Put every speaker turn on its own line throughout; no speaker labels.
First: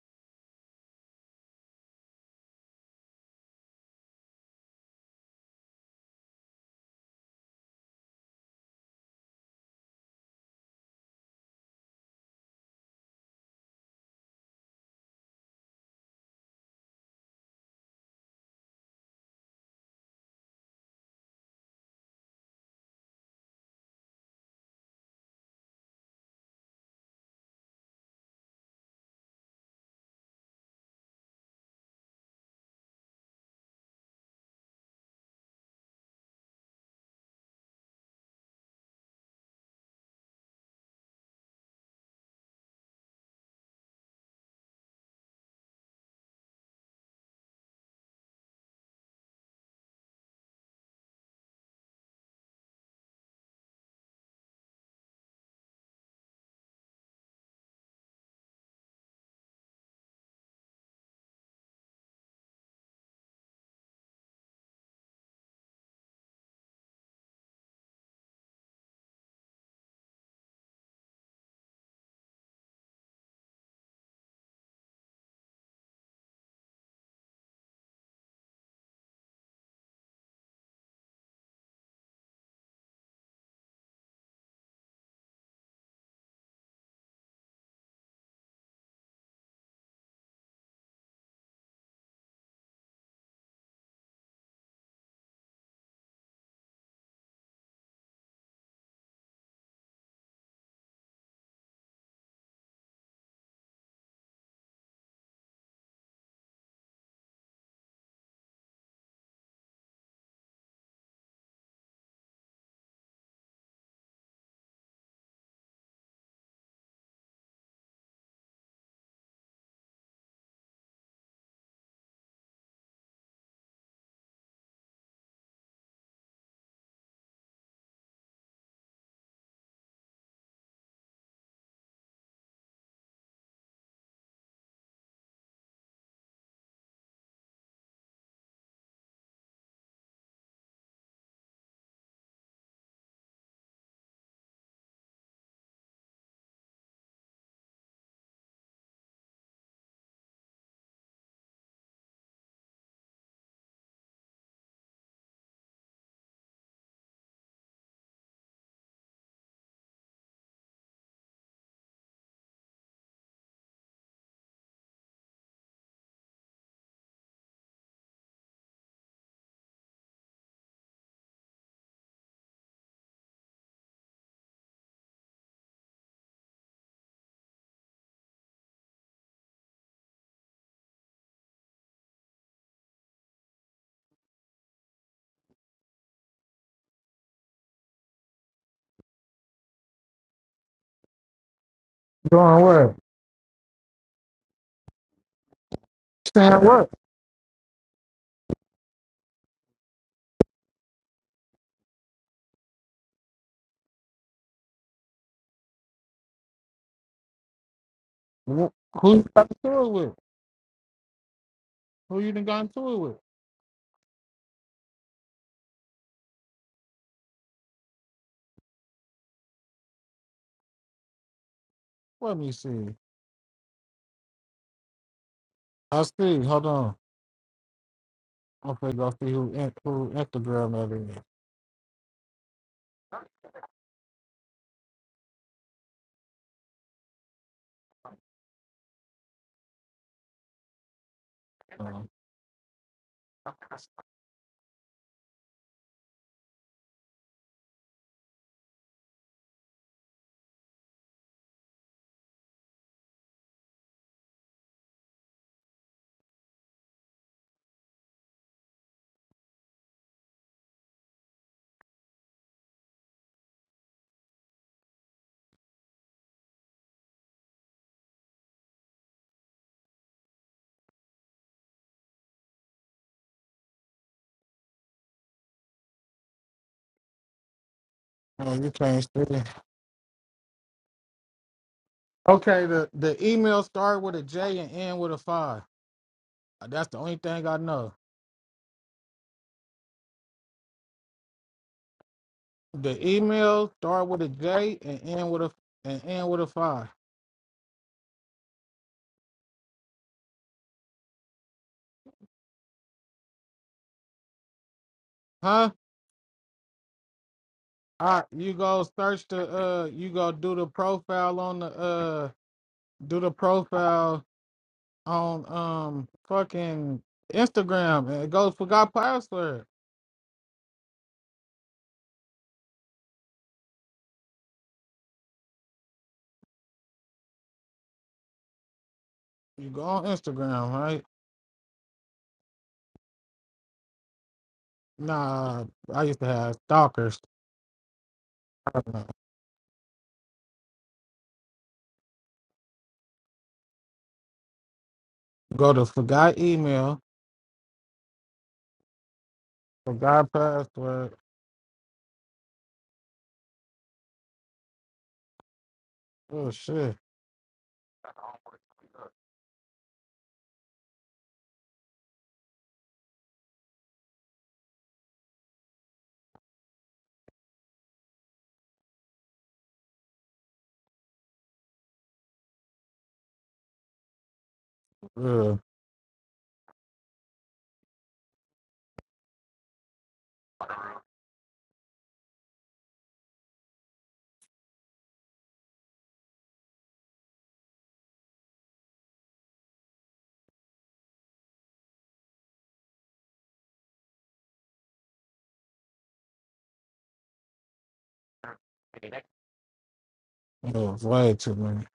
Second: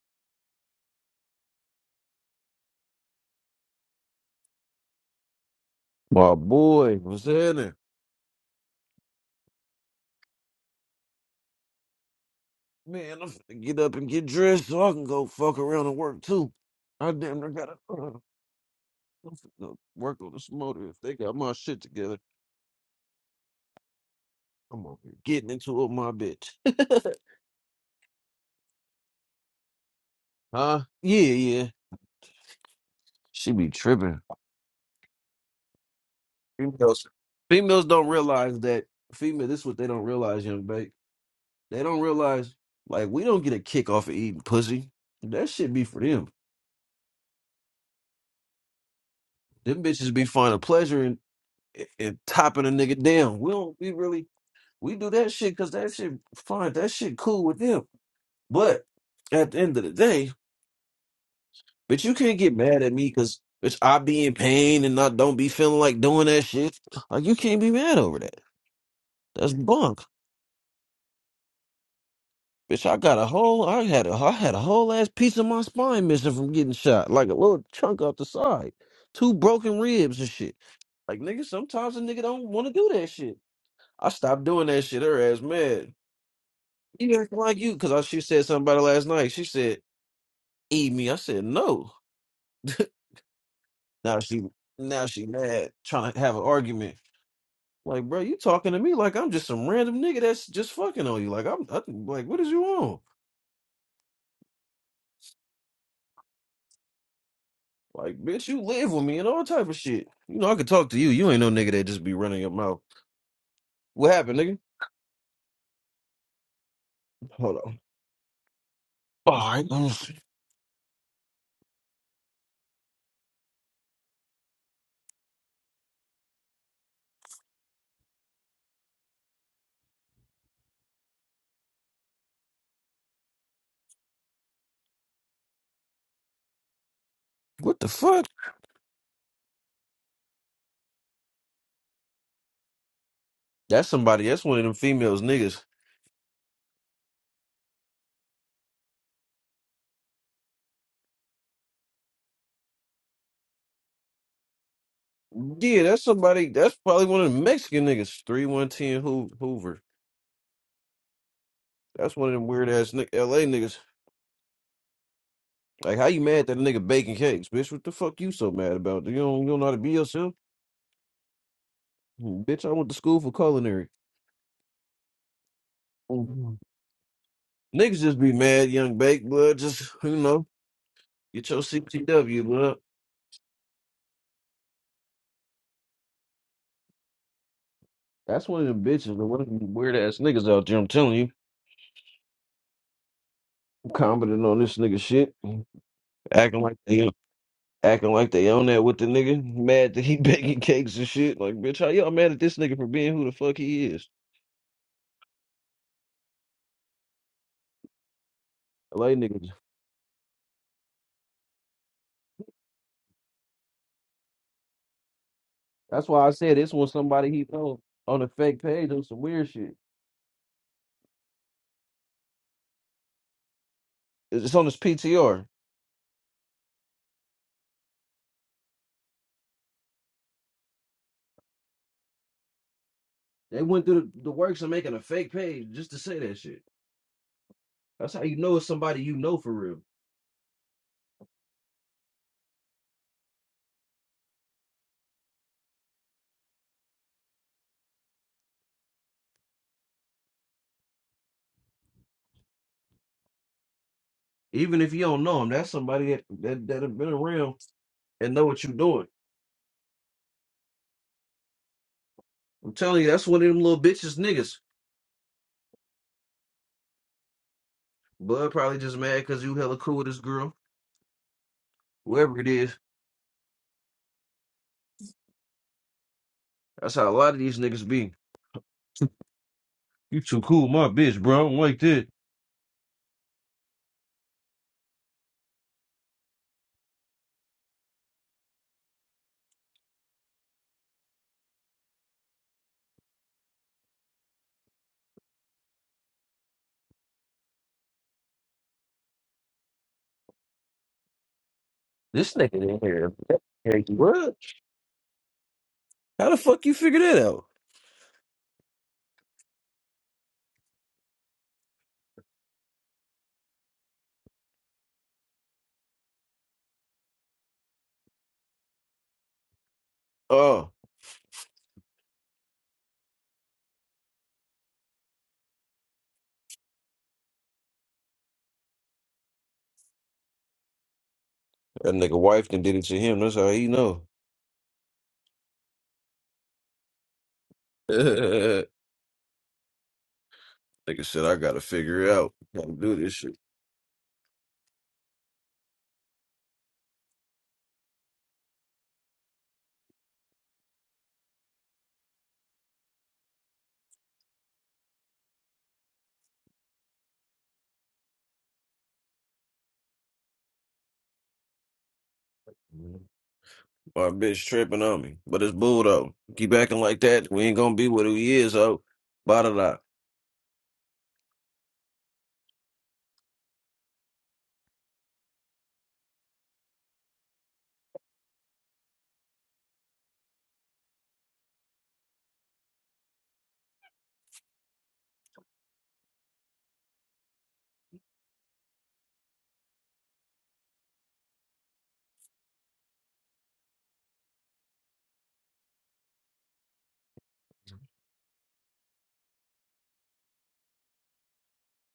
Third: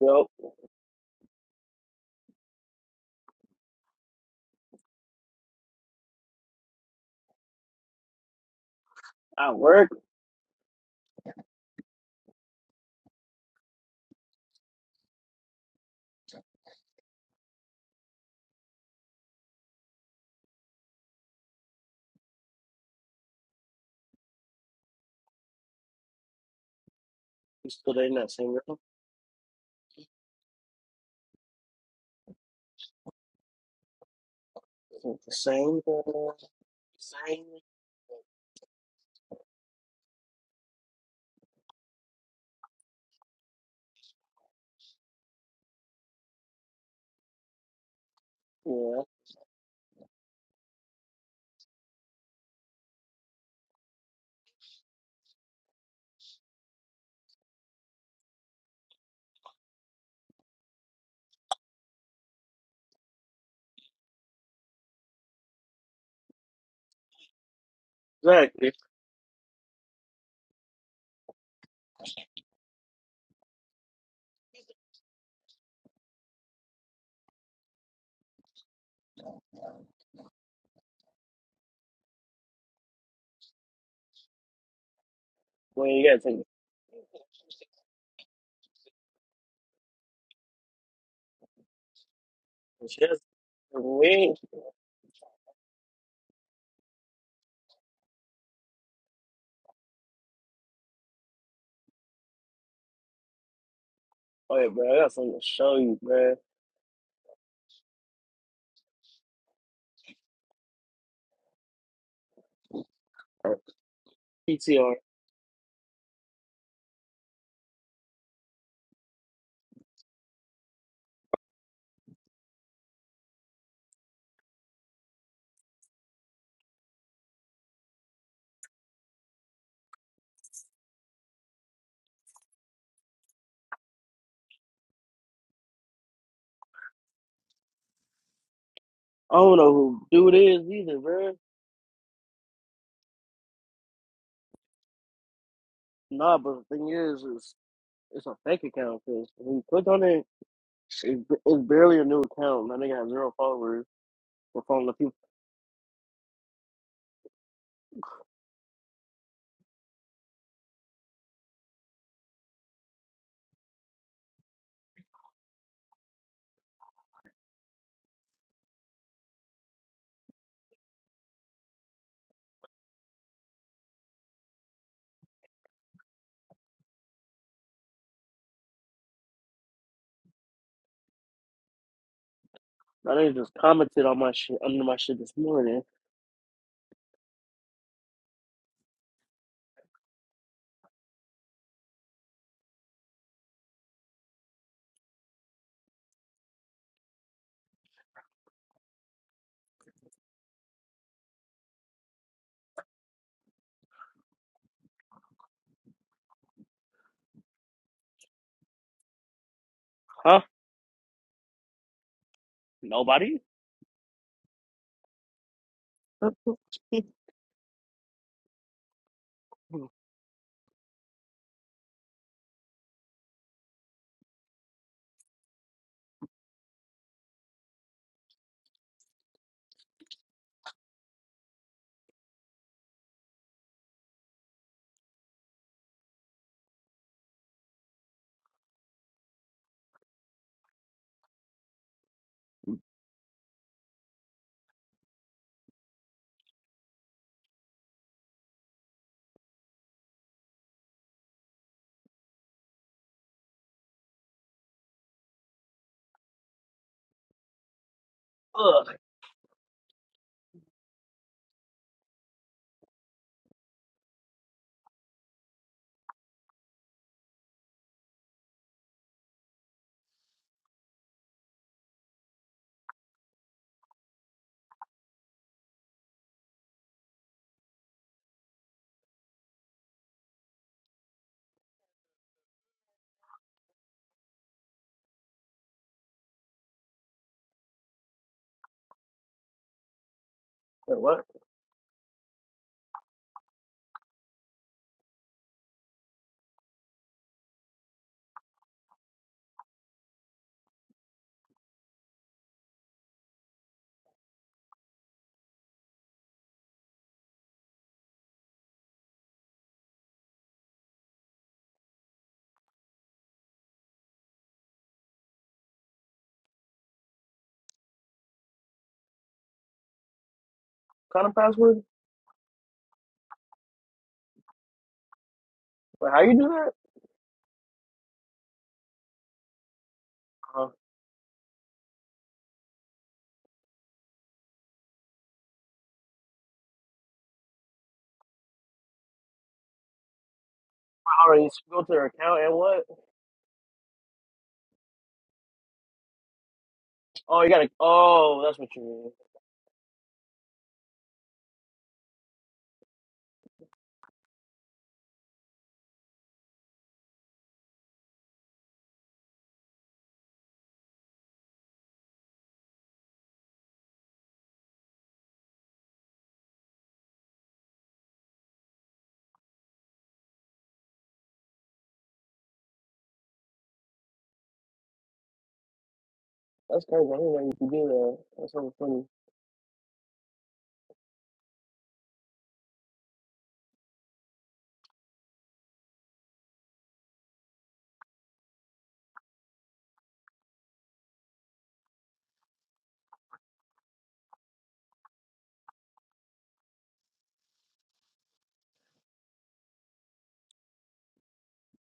Well,
My boy, what's happening?
I work,
Man, I'm finna get up and get dressed so I can go fuck around and work too. I damn near gotta uh, I'm finna work on this motor if they got my shit together. I'm over here getting into it, my bitch.
still ain't that same girl.
Huh? Yeah, yeah. She be tripping.
It's The same girl,
Females,
same.
females don't realize that. Female, this is what they don't realize, young babe. They don't realize like we don't get a kick off of eating pussy. That shit be for them.
Yeah,
Them bitches be finding pleasure in in in topping a nigga down. We don't. We really We do that shit because that shit fine. That shit cool with them. But at the end of the day, bitch, you can't get mad at me because bitch, I be in pain and I don't be feeling like doing that shit. Like you can't be mad over that.
exactly.
That's bunk. Bitch, I got a whole I had a I had a whole ass piece of my spine missing from getting shot. Like a little chunk off the side. Two broken ribs and shit. Like nigga, sometimes a nigga don't want to do that shit. I stopped doing that shit. Her ass
When
mad.
you gotta take it.
You acting like you, cause I, she said something about it last night. She said eat me. I said no.
She has
Now
we.
she now she mad trying to have an argument. Like, bro, you talking to me like I'm just some random nigga that's just fucking on you. Like I'm I, like, what is you on?
Oh yeah, bro. I got something to show you, bro.
Like, bitch, you live with me and all type of shit. You know, I could talk to you. You ain't no nigga that just be running your mouth.
Or
What happened, nigga?
PTR.
Hold on. All right. let What the fuck?
I don't know who dude is either, bro.
That's somebody. That's one of them females niggas.
Nah, but the thing is, it's it's a fake account because when you click on it, it, it's barely a new account. That nigga has zero followers. We're following the people.
Yeah, that's somebody. That's probably one of them Mexican niggas. Three one ten Hoover. That's one of them weird ass L A niggas. Like, how you mad that a nigga baking cakes, bitch? What the fuck you so mad about? You don't, you don't know how to be yourself? Mm, Bitch, I went to school for culinary. Mhm. Niggas just be mad, young bake, blood. Just, you know, get your CTW, blood.
That nigga just commented on my shit under my shit this morning.
That's one of them bitches, The one of them weird ass niggas out there, I'm telling you.
Doing what?
Commenting on this nigga shit. Acting
Saying
like
what?
they acting like they own that with the nigga. Mad that he baking cakes and shit. Like, bitch, how y'all mad at this nigga for being who the fuck he is?
Wh-
LA
Who you
niggas.
got into it with?
Huh?
Who you done got into it with?
Nobody.
That's why I said this one. somebody he know on a fake page on some weird shit.
Let me see.
It's on his PTR.
I see. Hold on. Okay, go see who in- who Instagram that is.
They went through the, the works of making a fake page just to say that shit. That's how you know it's somebody you know for real.
Um,
Even if you don't know him, that's somebody that that, that have been around and know what you're
Ugh.
doing. I'm telling you, that's one of them little bitches niggas. Bud probably just mad because you hella cool with this girl, whoever it is. That's how a lot of these niggas be.
oh, you can't see.
You too cool, my bitch, bro. I don't like that.
Okay, the the email start with a J and end with a five. Uh, That's the only thing I know.
Wait, what
The email start with a J and end with a and end with a five.
This nigga in here, Hey, what?
Huh?
How the fuck you figure that out?
All right, you go search the uh, you go do the profile on the uh, do the profile on um fucking Instagram and it goes forgot password.
Oh,
kind of password? Wait, how you do that?
You go on
Uh,
Instagram, right?
that nigga wife done did it to him. That's how he know.
Nah, I used to have stalkers.
Nigga said
I
I
already
gotta
go to
figure
their
it out.
account and
Gotta
what?
do this shit.
Go to forgot email,
Oh, you gotta. Oh, that's what you mean.
forgot password. Oh shit,
My bitch tripping on me. But it's bull though. Keep acting like that. We ain't gonna be what he is, oh. Bada da.
yeah,
That's crazy. I didn't know you could do that. That's so funny.
it was way too many.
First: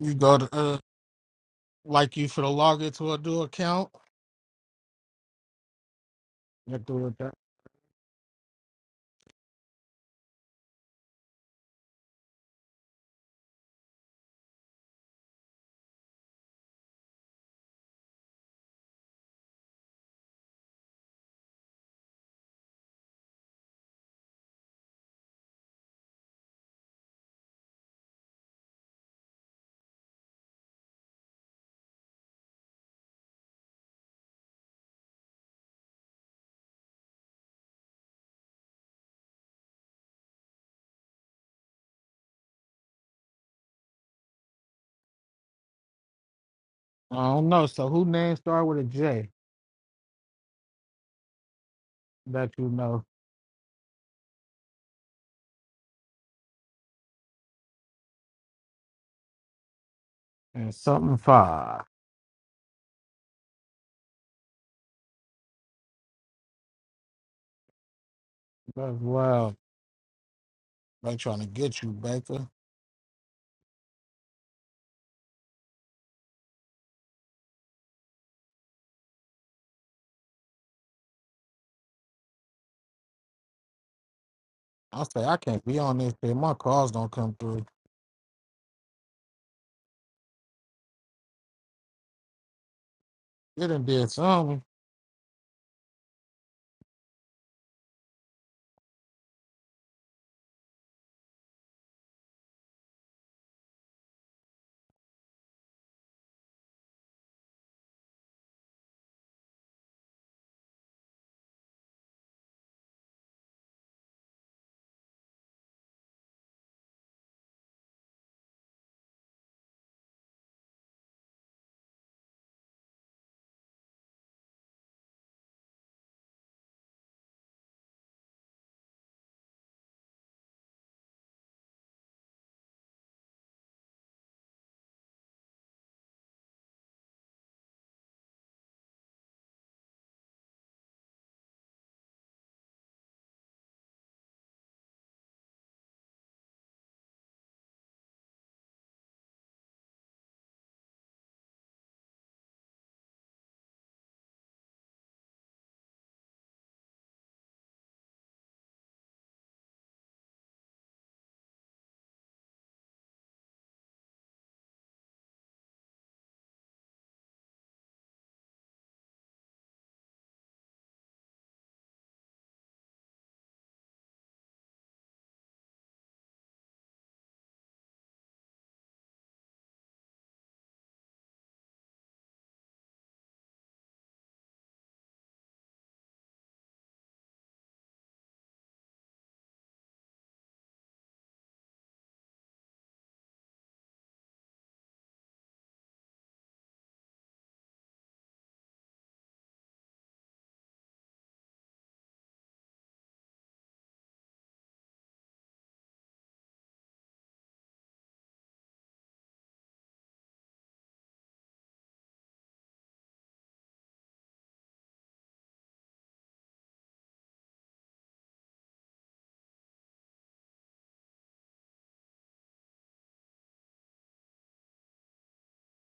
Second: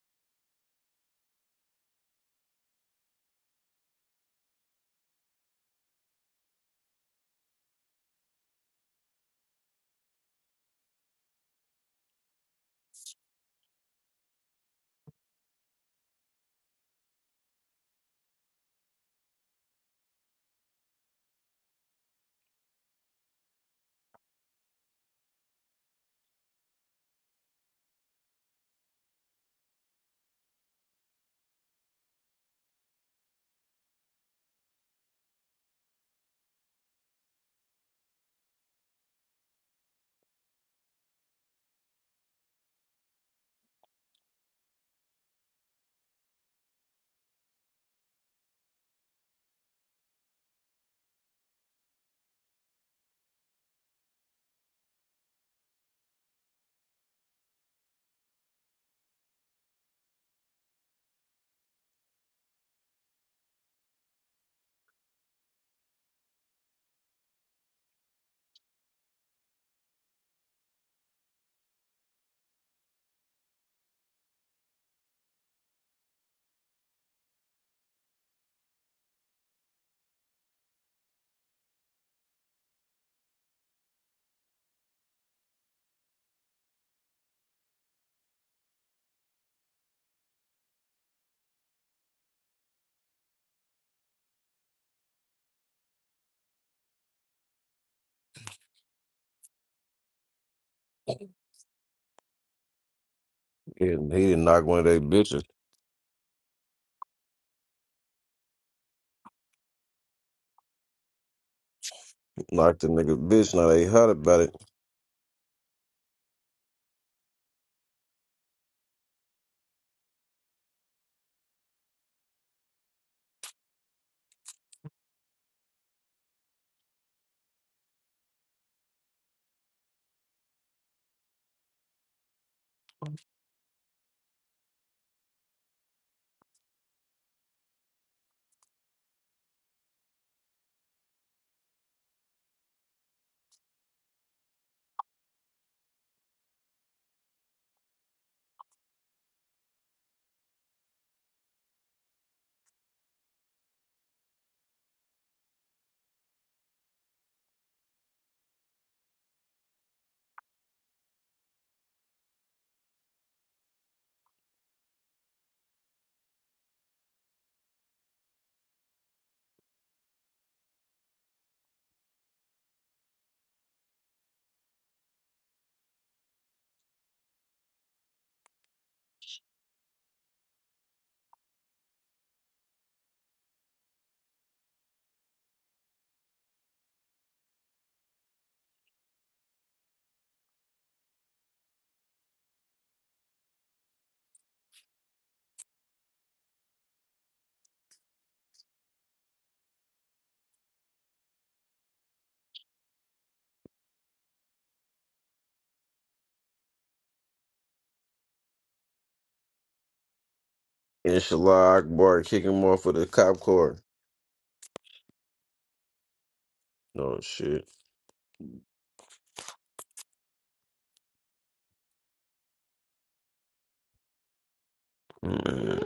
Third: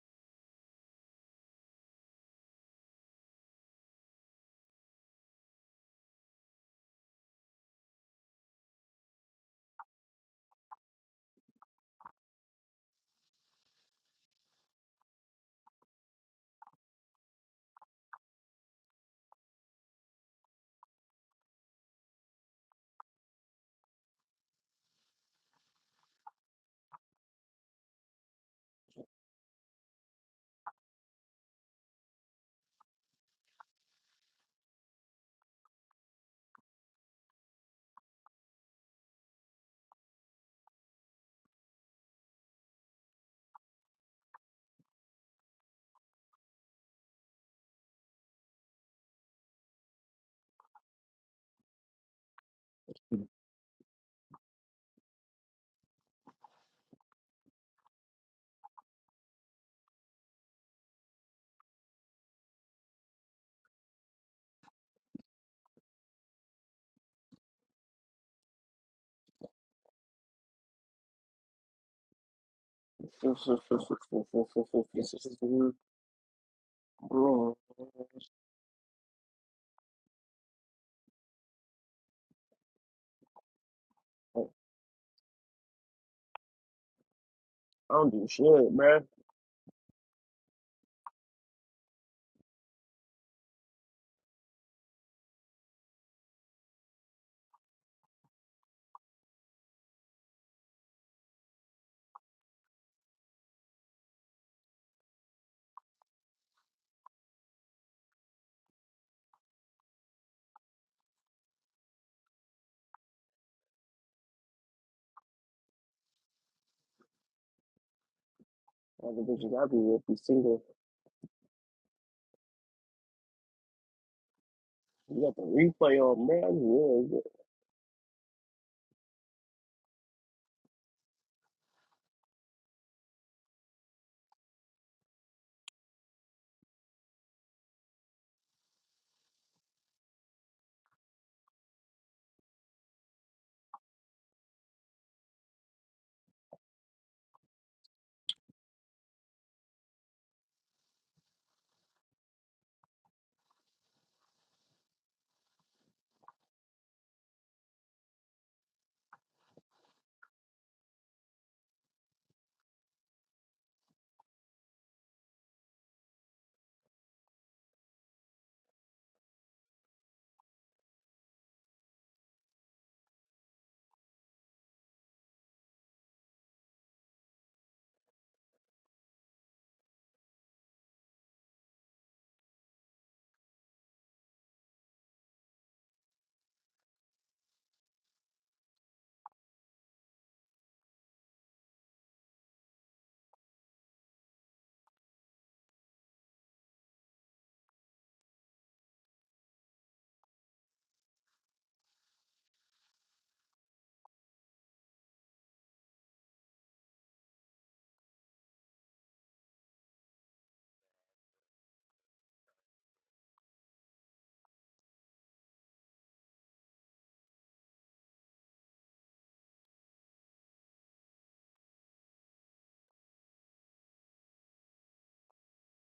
You go to uh, like you for the log into a new account. You do it that. I don't know. So who name start with a J that you know and something five? That's wild. They trying to get you, Baker.
Bro,
I say I can't be on this shit. My calls don't come through.
I don't do shit, man.
It done did something.
Yeah, he didn't knock one of they bitches. Knocked the nigga bitch. Now they hot about it.
All the bitches I be with be single. You got the replay on, man.
Inshallah Akbar kicking him off with a cop car. Oh shit. Man.